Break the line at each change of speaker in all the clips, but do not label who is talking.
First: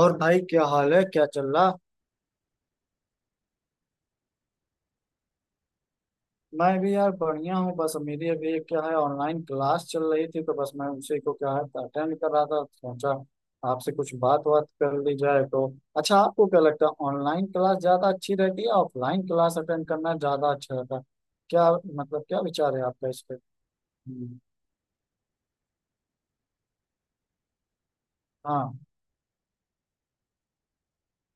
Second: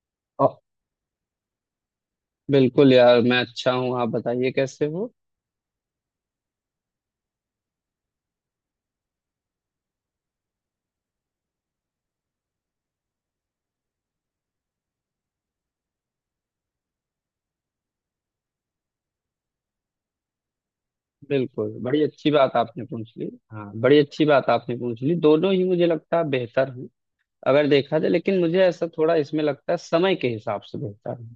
और भाई
अ,
क्या हाल है, क्या चल रहा।
बिल्कुल यार मैं अच्छा हूँ। आप बताइए कैसे हो।
मैं भी यार बढ़िया हूँ। बस मेरी अभी एक क्या है, ऑनलाइन क्लास चल रही थी तो बस मैं उसी को क्या है अटेंड कर रहा था। सोचा आपसे कुछ बात बात कर ली जाए तो। अच्छा, आपको क्या लगता है, ऑनलाइन क्लास ज्यादा अच्छी रहती है या ऑफलाइन क्लास अटेंड करना ज्यादा अच्छा रहता है? क्या
बिल्कुल, बड़ी
मतलब,
अच्छी
क्या
बात
विचार है
आपने
आपका
पूछ
इस
ली,
पे?
हाँ बड़ी अच्छी
हम्म।
बात आपने पूछ ली। दोनों ही मुझे लगता है बेहतर हैं। अगर देखा जाए, लेकिन मुझे
हाँ।
ऐसा थोड़ा इसमें लगता है, समय के हिसाब से बेहतर है।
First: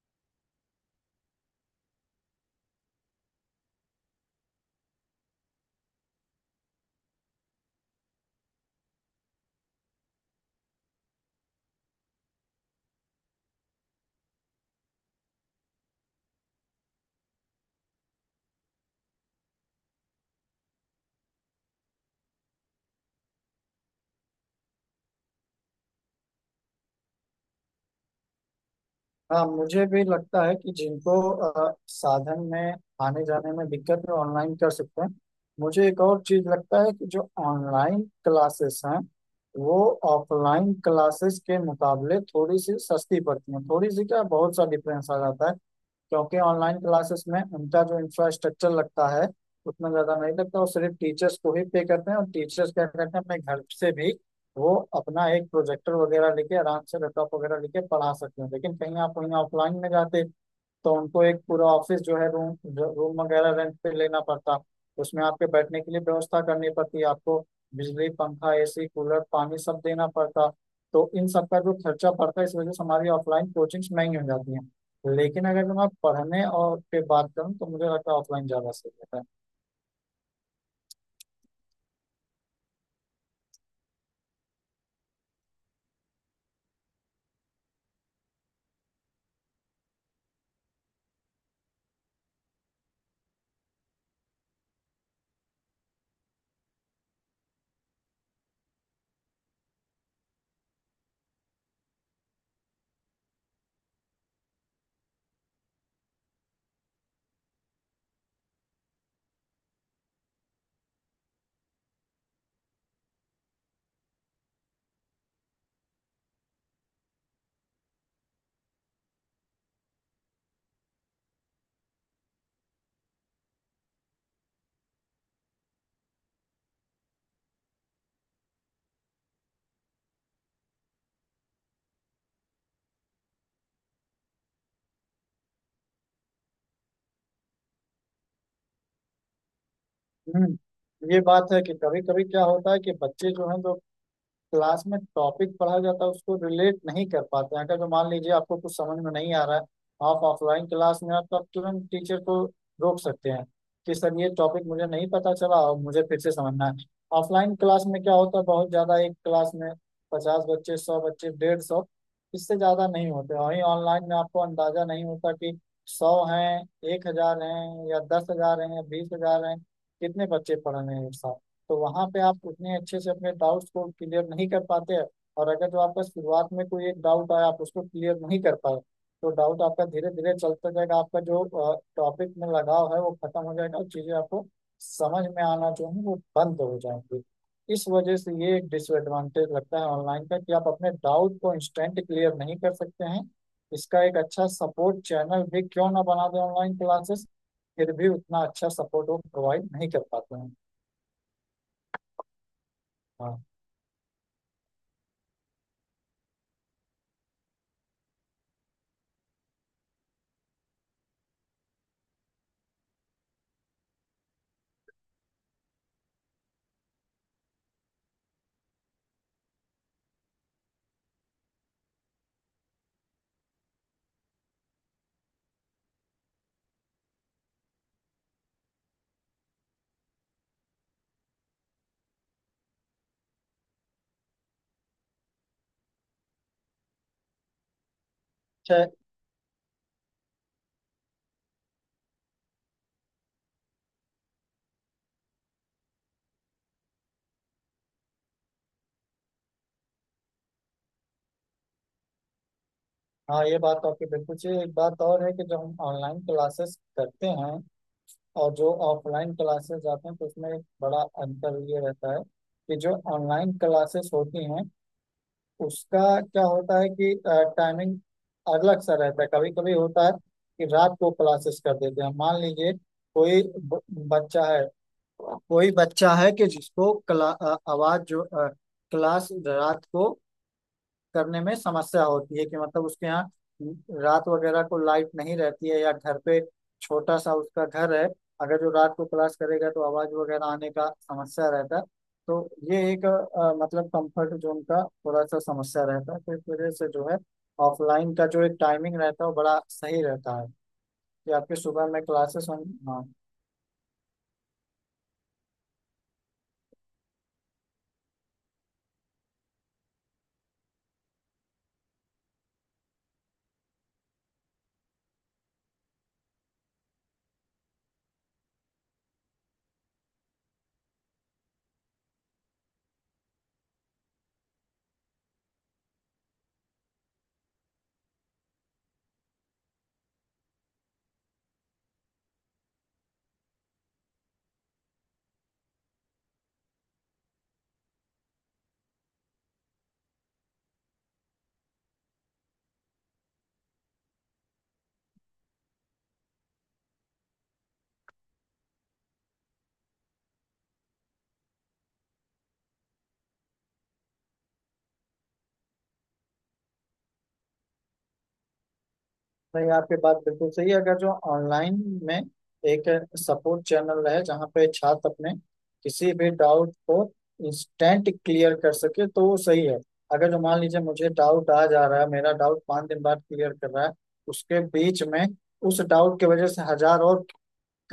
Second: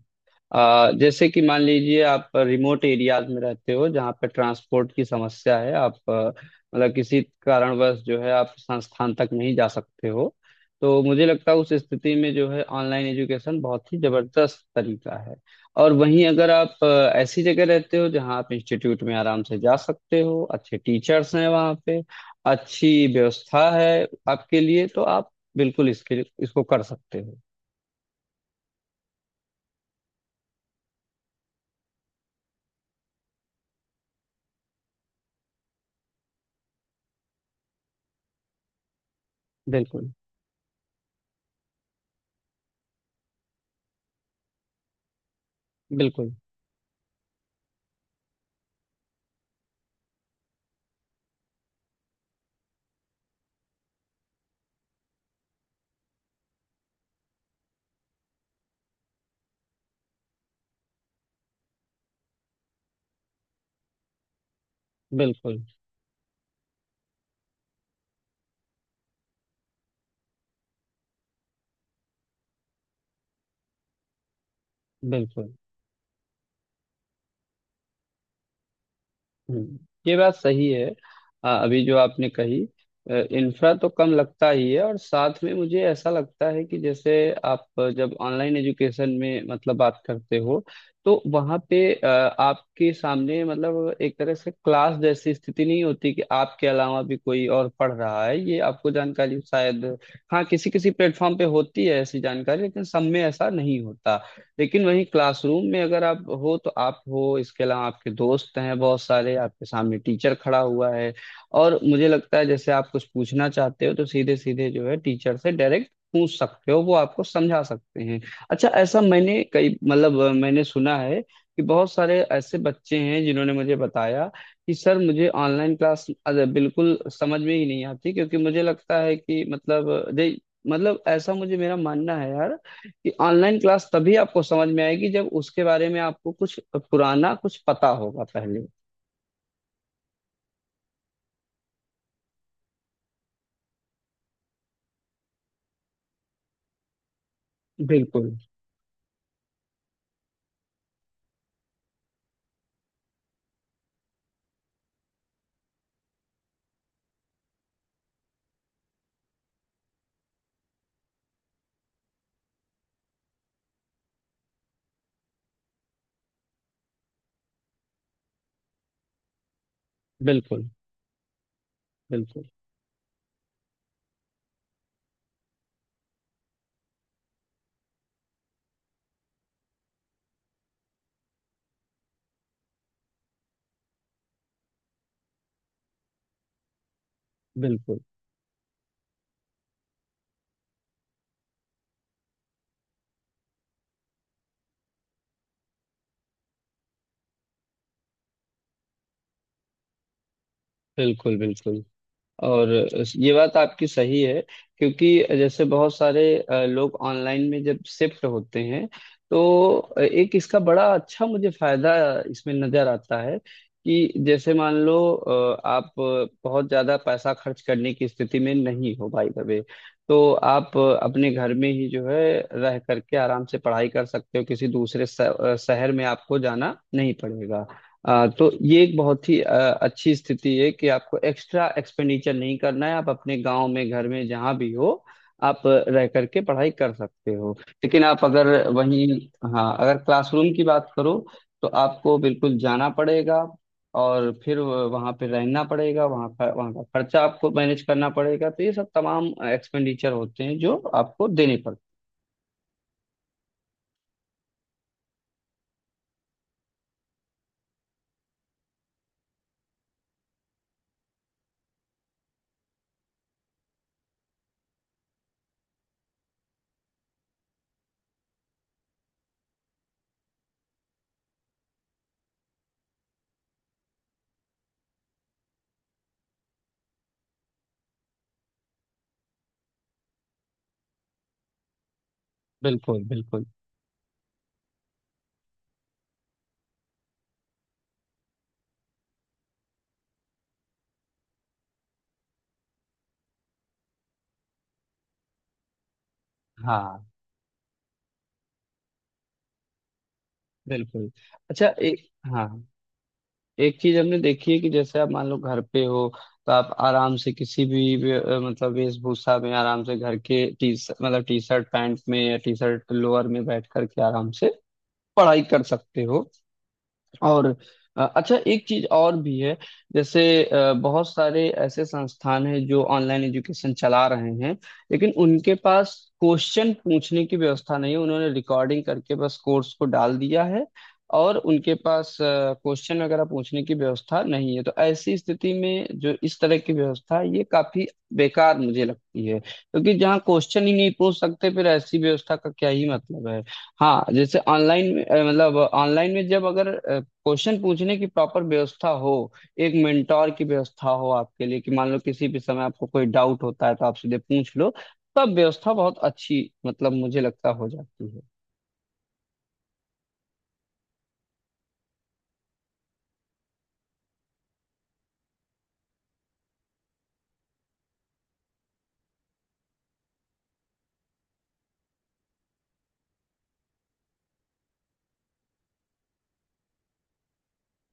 जैसे कि मान लीजिए आप रिमोट एरियाज में रहते हो जहाँ पे ट्रांसपोर्ट की समस्या है, आप मतलब किसी कारणवश जो है आप संस्थान तक नहीं जा सकते हो। तो मुझे लगता है उस स्थिति में जो है ऑनलाइन एजुकेशन बहुत ही जबरदस्त तरीका है। और वहीं अगर आप ऐसी जगह रहते हो जहाँ आप इंस्टीट्यूट में आराम से जा सकते हो, अच्छे टीचर्स हैं वहाँ पे, अच्छी व्यवस्था है आपके लिए, तो आप बिल्कुल इसके इसको कर सकते हो।
हाँ, मुझे भी लगता है कि जिनको साधन में आने जाने में दिक्कत है, ऑनलाइन कर सकते हैं। मुझे एक और चीज लगता है कि जो ऑनलाइन क्लासेस हैं वो
बिल्कुल,
ऑफलाइन क्लासेस के मुकाबले थोड़ी सी सस्ती पड़ती हैं। थोड़ी सी क्या, बहुत सा डिफरेंस आ जाता है,
बिल्कुल,
क्योंकि ऑनलाइन क्लासेस में उनका जो इंफ्रास्ट्रक्चर लगता है उतना ज्यादा नहीं लगता। वो सिर्फ टीचर्स को ही पे करते हैं, और टीचर्स क्या करते हैं, अपने घर से भी वो अपना एक प्रोजेक्टर वगैरह लेके आराम से, लैपटॉप वगैरह लेके पढ़ा सकते हैं। लेकिन कहीं आप वहीं ऑफलाइन में जाते तो उनको एक पूरा ऑफिस जो है, रूम रूम वगैरह रेंट पे लेना पड़ता। उसमें आपके
बिल्कुल,
बैठने के लिए व्यवस्था करनी पड़ती आपको। बिजली, पंखा, एसी, कूलर, पानी सब देना पड़ता। तो इन सब का जो खर्चा पड़ता है, इस वजह से हमारी ऑफलाइन कोचिंग्स महंगी हो जाती हैं। लेकिन
बिल्कुल।
अगर मैं पढ़ने और पे बात करूँ तो मुझे लगता है ऑफलाइन ज़्यादा सही रहता है।
हम्म, ये बात सही है। अभी जो आपने कही, इंफ्रा तो कम लगता ही है, और साथ में मुझे ऐसा लगता है कि जैसे आप जब ऑनलाइन एजुकेशन में मतलब बात करते हो, तो वहाँ पे आपके सामने मतलब एक तरह से क्लास जैसी स्थिति नहीं होती कि आपके अलावा भी कोई और पढ़ रहा है, ये आपको जानकारी शायद। हाँ, किसी किसी प्लेटफॉर्म पे होती है ऐसी जानकारी, लेकिन सब में ऐसा नहीं होता। लेकिन वहीं क्लासरूम में अगर आप हो तो आप हो, इसके अलावा आपके दोस्त हैं बहुत सारे, आपके सामने टीचर खड़ा हुआ है। और मुझे लगता है जैसे आप कुछ पूछना चाहते हो, तो सीधे सीधे जो है टीचर से डायरेक्ट पूछ सकते हो, वो आपको समझा सकते हैं। अच्छा, ऐसा मैंने कई मतलब मैंने सुना है कि बहुत सारे ऐसे बच्चे हैं जिन्होंने मुझे बताया कि सर मुझे ऑनलाइन क्लास बिल्कुल समझ में ही नहीं आती, क्योंकि मुझे लगता है कि मतलब दे, मतलब ऐसा मुझे, मेरा मानना है यार, कि ऑनलाइन क्लास तभी आपको समझ में आएगी जब उसके बारे में आपको कुछ पुराना कुछ पता होगा पहले।
हम्म, ये बात है कि कभी कभी क्या होता है कि बच्चे जो हैं, जो क्लास में टॉपिक पढ़ा जाता है उसको रिलेट नहीं कर पाते हैं। अगर जो मान
बिल्कुल,
लीजिए आपको कुछ समझ में नहीं आ रहा है, आप ऑफलाइन क्लास में आप तो आप तुरंत टीचर को रोक सकते हैं कि सर, ये टॉपिक मुझे नहीं पता चला और मुझे फिर से समझना है। ऑफलाइन क्लास में क्या होता है, बहुत ज़्यादा एक क्लास में 50 बच्चे, 100 बच्चे, 150, इससे ज़्यादा नहीं होते। वहीं ऑनलाइन में आपको अंदाजा नहीं होता कि 100 हैं, 1,000 हैं, या 10,000 हैं या 20,000 हैं, कितने बच्चे
बिल्कुल,
पढ़ रहे हैं एक साथ। तो वहां पे आप
बिल्कुल,
उतने अच्छे से अपने डाउट्स को क्लियर नहीं कर पाते हैं। और अगर जो आपका शुरुआत में कोई एक डाउट आया, आप उसको क्लियर नहीं कर पाए, तो डाउट आपका धीरे धीरे चलता जाएगा, आपका जो टॉपिक में लगाव है वो खत्म हो जाएगा और चीजें आपको समझ में आना जो है वो बंद हो जाएंगी। इस
बिल्कुल,
वजह से ये एक डिसएडवांटेज लगता है ऑनलाइन का कि आप अपने डाउट को इंस्टेंट क्लियर नहीं कर सकते हैं। इसका एक अच्छा सपोर्ट चैनल भी क्यों ना बना दें ऑनलाइन क्लासेस, फिर भी उतना अच्छा सपोर्ट वो प्रोवाइड नहीं कर पाते हैं।
बिल्कुल, बिल्कुल, बिल्कुल। और ये
हाँ।
बात आपकी सही है। क्योंकि जैसे बहुत सारे लोग ऑनलाइन में जब शिफ्ट होते हैं, तो एक इसका बड़ा अच्छा मुझे फायदा इसमें नजर आता है। कि जैसे मान लो आप बहुत ज्यादा पैसा खर्च करने की स्थिति में नहीं हो भाई वे, तो आप अपने घर में ही जो है रह करके आराम से पढ़ाई कर सकते हो, किसी दूसरे शहर में आपको जाना नहीं पड़ेगा। तो ये एक बहुत ही अच्छी स्थिति है कि आपको एक्स्ट्रा एक्सपेंडिचर नहीं करना है, आप अपने गांव में घर में जहां भी हो, आप रह करके पढ़ाई कर सकते हो। लेकिन आप अगर
अच्छा।
वहीं, हाँ, अगर क्लासरूम की बात करो तो आपको बिल्कुल जाना पड़ेगा, और फिर वहां पे रहना पड़ेगा, वहां पर वहां का खर्चा आपको मैनेज करना पड़ेगा, तो ये सब तमाम एक्सपेंडिचर होते हैं जो आपको देने पड़ते
हाँ, ये बात तो आपकी बिल्कुल सही है। एक बात और है कि जो हम ऑनलाइन क्लासेस करते हैं और जो ऑफलाइन क्लासेस जाते हैं, तो उसमें एक बड़ा अंतर ये रहता है कि जो ऑनलाइन क्लासेस होती हैं उसका क्या होता है कि टाइमिंग अलग सा रहता है। कभी कभी होता है कि रात को क्लासेस कर देते हैं। मान लीजिए कोई बच्चा है, कोई बच्चा है कि जिसको आवाज जो क्लास रात को करने में समस्या होती है कि
हैं।
मतलब
बिल्कुल,
उसके यहाँ
बिल्कुल,
रात वगैरह को लाइट नहीं रहती है, या घर पे छोटा सा उसका घर है, अगर जो रात को क्लास करेगा तो आवाज वगैरह आने का समस्या रहता है। तो ये एक मतलब कंफर्ट जोन का थोड़ा सा समस्या रहता है। तो इस वजह से जो
हाँ,
है, ऑफलाइन का जो एक टाइमिंग रहता है वो बड़ा सही रहता है
बिल्कुल।
कि आपके
अच्छा,
सुबह में
एक, हाँ,
क्लासेस हों। हाँ,
एक चीज हमने देखी है कि जैसे आप मान लो घर पे हो, तो आप आराम से किसी भी मतलब वेशभूषा में, आराम से घर के टी, मतलब टी शर्ट पैंट में या टी शर्ट लोअर में बैठ करके आराम से पढ़ाई कर सकते हो। और अच्छा, एक चीज और भी है। जैसे बहुत सारे ऐसे संस्थान हैं जो ऑनलाइन एजुकेशन चला रहे हैं, लेकिन उनके पास क्वेश्चन पूछने की व्यवस्था नहीं है, उन्होंने रिकॉर्डिंग करके बस कोर्स को डाल दिया है, और उनके पास क्वेश्चन वगैरह पूछने की व्यवस्था नहीं है, तो ऐसी स्थिति में जो इस तरह की व्यवस्था है ये काफी बेकार मुझे लगती है, क्योंकि जहाँ क्वेश्चन ही नहीं पूछ सकते फिर ऐसी व्यवस्था का क्या ही मतलब है। हाँ, जैसे ऑनलाइन में मतलब ऑनलाइन में जब अगर क्वेश्चन पूछने की प्रॉपर व्यवस्था हो, एक मेंटोर की व्यवस्था हो आपके लिए, कि मान लो किसी भी समय आपको कोई डाउट होता है तो आप सीधे पूछ लो, तब व्यवस्था बहुत अच्छी मतलब मुझे लगता हो जाती है।
नहीं आपकी बात बिल्कुल सही है। अगर जो ऑनलाइन में एक सपोर्ट चैनल रहे जहाँ पे छात्र अपने किसी भी डाउट को इंस्टेंट क्लियर कर सके तो वो सही है। अगर जो मान लीजिए मुझे डाउट आ जा रहा है, मेरा डाउट 5 दिन बाद क्लियर कर रहा है, उसके बीच में उस डाउट की वजह से 1,000 और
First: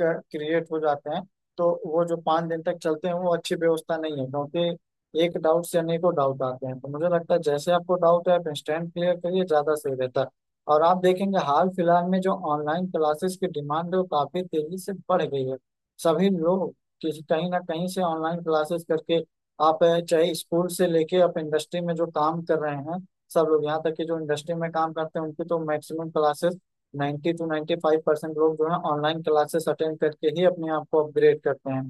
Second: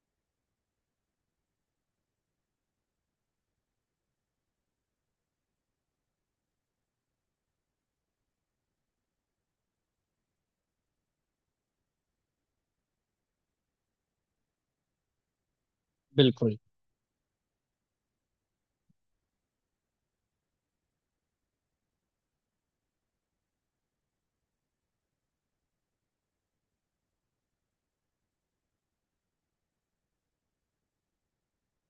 क्रिएट हो जाते हैं, तो वो जो 5 दिन तक चलते हैं वो अच्छी व्यवस्था नहीं है, क्योंकि एक डाउट से अनेकों डाउट आते हैं। तो मुझे लगता है जैसे आपको डाउट है, आप इंस्टेंट क्लियर करिए, ज्यादा सही रहता है। और आप देखेंगे, हाल फिलहाल में जो ऑनलाइन क्लासेस की डिमांड है वो काफी तेजी से बढ़ गई है। सभी
बिल्कुल,
लोग किसी कहीं ना कहीं से ऑनलाइन क्लासेस करके आप चाहे स्कूल से लेके, आप इंडस्ट्री में जो काम कर रहे हैं, सब लोग, यहाँ तक कि जो इंडस्ट्री में काम करते हैं उनकी तो मैक्सिमम क्लासेस, 92 95% परसेंट लोग जो है ऑनलाइन क्लासेस अटेंड करके ही अपने आप को अपग्रेड करते हैं।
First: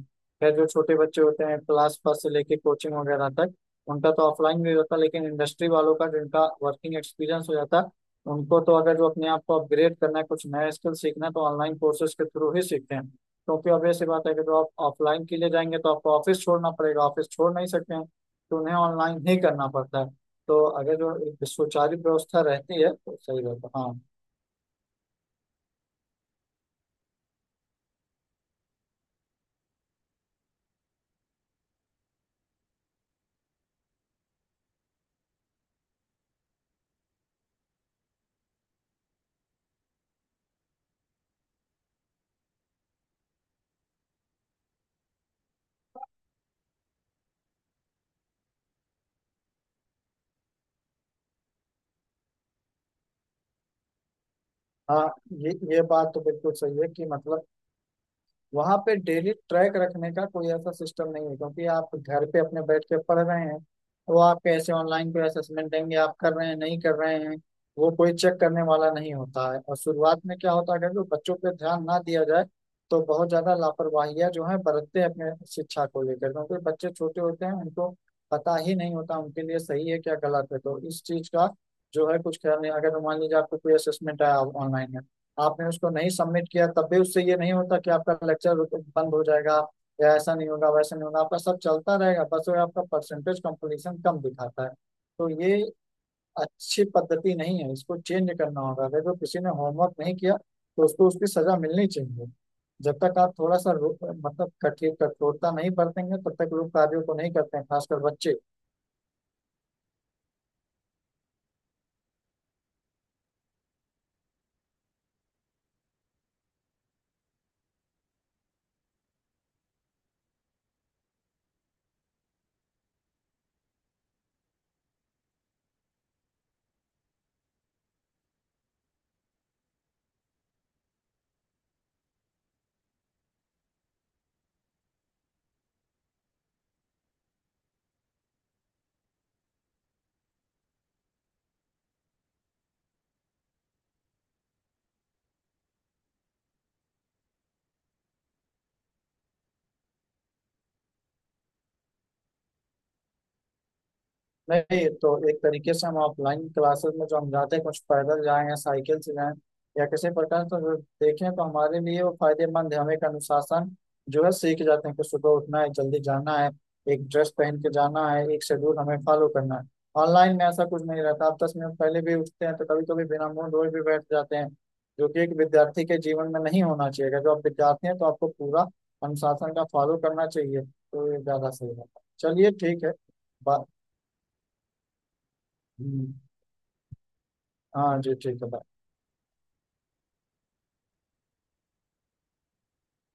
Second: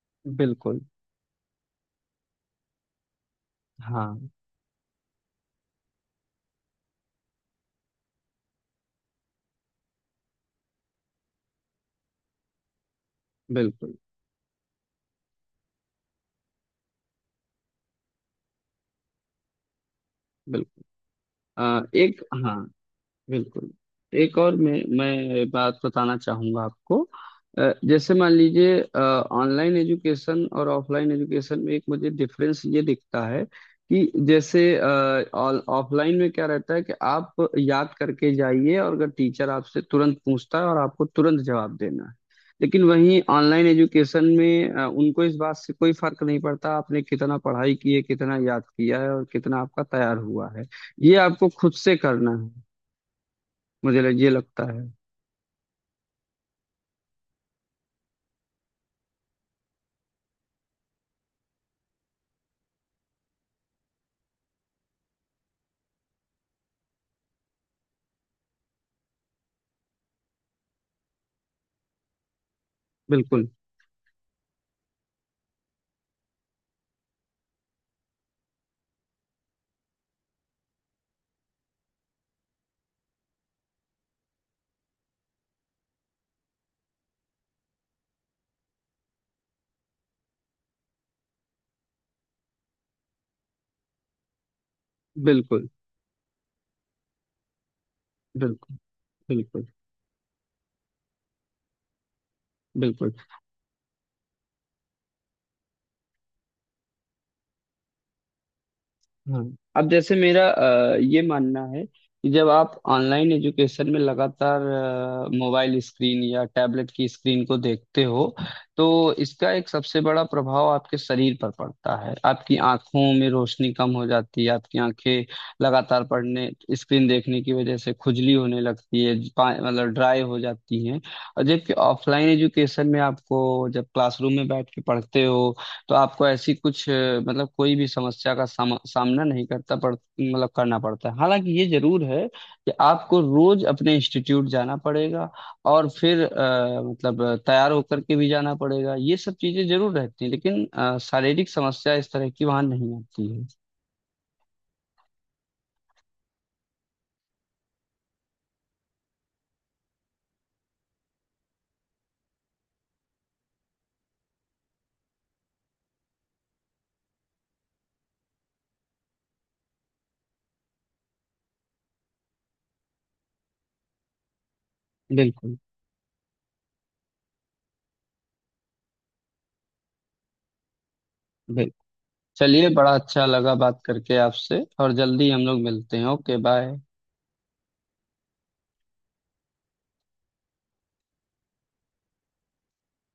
खैर, जो
बिल्कुल,
छोटे बच्चे होते हैं क्लास फर्स्ट से लेके कोचिंग वगैरह तक, उनका तो
हाँ,
ऑफलाइन भी होता है। लेकिन इंडस्ट्री वालों का, जिनका वर्किंग एक्सपीरियंस हो जाता है, उनको तो अगर जो अपने आप को अपग्रेड करना है, कुछ नया स्किल सीखना है, तो ऑनलाइन कोर्सेज के थ्रू ही सीखते हैं, क्योंकि
बिल्कुल,
obvious सी बात है कि जो आप ऑफलाइन के लिए जाएंगे तो आपको ऑफिस छोड़ना पड़ेगा, ऑफिस छोड़ नहीं सकते हैं। तो उन्हें ऑनलाइन ही करना पड़ता है। तो
बिल्कुल,
अगर जो एक सुचारू
एक,
व्यवस्था
हाँ,
रहती है तो सही रहता
बिल्कुल,
है। हाँ।
एक और मैं बात बताना चाहूंगा आपको। जैसे मान लीजिए ऑनलाइन एजुकेशन और ऑफलाइन एजुकेशन में एक मुझे डिफरेंस ये दिखता है, कि जैसे ऑफलाइन में क्या रहता है कि आप याद करके जाइए, और अगर टीचर आपसे तुरंत पूछता है और आपको तुरंत जवाब देना है। लेकिन वहीं ऑनलाइन एजुकेशन में उनको इस बात से कोई फर्क नहीं पड़ता आपने कितना पढ़ाई की है, कितना याद किया है, और कितना आपका तैयार हुआ है, ये आपको खुद से करना है। मुझे ये लगता है।
हाँ, ये बात तो बिल्कुल सही है कि मतलब वहां पे डेली ट्रैक रखने का कोई ऐसा सिस्टम नहीं है, क्योंकि आप घर पे अपने बैठ के पढ़ रहे हैं। तो आप कैसे ऑनलाइन कोई असेसमेंट देंगे, आप कर रहे हैं नहीं कर रहे हैं, वो कोई चेक करने वाला नहीं होता है। और शुरुआत में क्या होता है, अगर जो बच्चों पे ध्यान ना दिया जाए तो बहुत
बिल्कुल,
ज्यादा लापरवाहियां जो है बरतते हैं अपने शिक्षा को लेकर, क्योंकि बच्चे छोटे होते हैं उनको पता ही नहीं होता उनके लिए सही है क्या गलत है। तो इस चीज का जो है कुछ ख्याल नहीं। अगर मान लीजिए आपको कोई असेसमेंट आया ऑनलाइन, आपने उसको नहीं सबमिट किया, तब भी उससे ये नहीं होता कि आपका लेक्चर बंद हो जाएगा, या ऐसा नहीं होगा वैसा नहीं होगा, आपका सब चलता रहेगा, बस वो आपका परसेंटेज कंप्लीशन कम दिखाता है। तो ये
बिल्कुल,
अच्छी पद्धति नहीं है, इसको चेंज करना
बिल्कुल,
होगा। अगर जो किसी ने
बिल्कुल,
होमवर्क नहीं किया तो उसको उसकी सजा मिलनी चाहिए। जब
बिल्कुल,
तक आप थोड़ा सा मतलब कठिन, कठोरता नहीं बरतेंगे, तब तक लोग कार्यों को नहीं करते हैं, खासकर बच्चे।
हाँ। अब जैसे मेरा ये मानना है, कि जब आप ऑनलाइन एजुकेशन में लगातार मोबाइल स्क्रीन या टैबलेट की स्क्रीन को देखते हो, तो इसका एक सबसे बड़ा प्रभाव आपके शरीर पर पड़ता है, आपकी आंखों में रोशनी कम हो जाती है, आपकी आंखें लगातार पढ़ने, स्क्रीन देखने की वजह से खुजली होने लगती है, मतलब ड्राई हो जाती है। और जबकि ऑफलाइन एजुकेशन में आपको जब क्लासरूम में बैठ के पढ़ते हो, तो आपको ऐसी कुछ मतलब कोई भी समस्या का सामना नहीं करता पड़ मतलब करना पड़ता है। हालांकि ये जरूर है कि आपको रोज अपने इंस्टीट्यूट जाना पड़ेगा, और फिर मतलब तैयार होकर के भी जाना पड़ेगा, ये सब चीजें जरूर रहती हैं, लेकिन शारीरिक समस्या इस तरह की वहां नहीं आती है।
नहीं तो एक तरीके से हम ऑफलाइन क्लासेस में जो हम जाते हैं, कुछ पैदल जाएं या साइकिल से जाएं या किसी प्रकार से, अगर देखें तो हमारे लिए वो फायदेमंद है। हम एक अनुशासन जो है सीख जाते हैं कि सुबह उठना है, जल्दी जाना है, एक ड्रेस पहन के जाना है, एक शेड्यूल हमें फॉलो करना है। ऑनलाइन में ऐसा कुछ नहीं रहता, आप 10 मिनट पहले भी उठते हैं तो कभी कभी बिना मुंह धोए भी बैठ जाते हैं, जो कि एक
बिल्कुल,
विद्यार्थी के जीवन में नहीं होना चाहिए। अगर जो आप विद्यार्थी हैं तो आपको पूरा अनुशासन का फॉलो करना चाहिए। तो ये ज्यादा सही
बिल्कुल।
रहता है। चलिए,
चलिए,
ठीक है।
बड़ा अच्छा लगा
बा-
बात करके आपसे, और जल्दी हम लोग मिलते हैं।
हम्म।
Okay, bye.
हाँ जी, ठीक है, bye।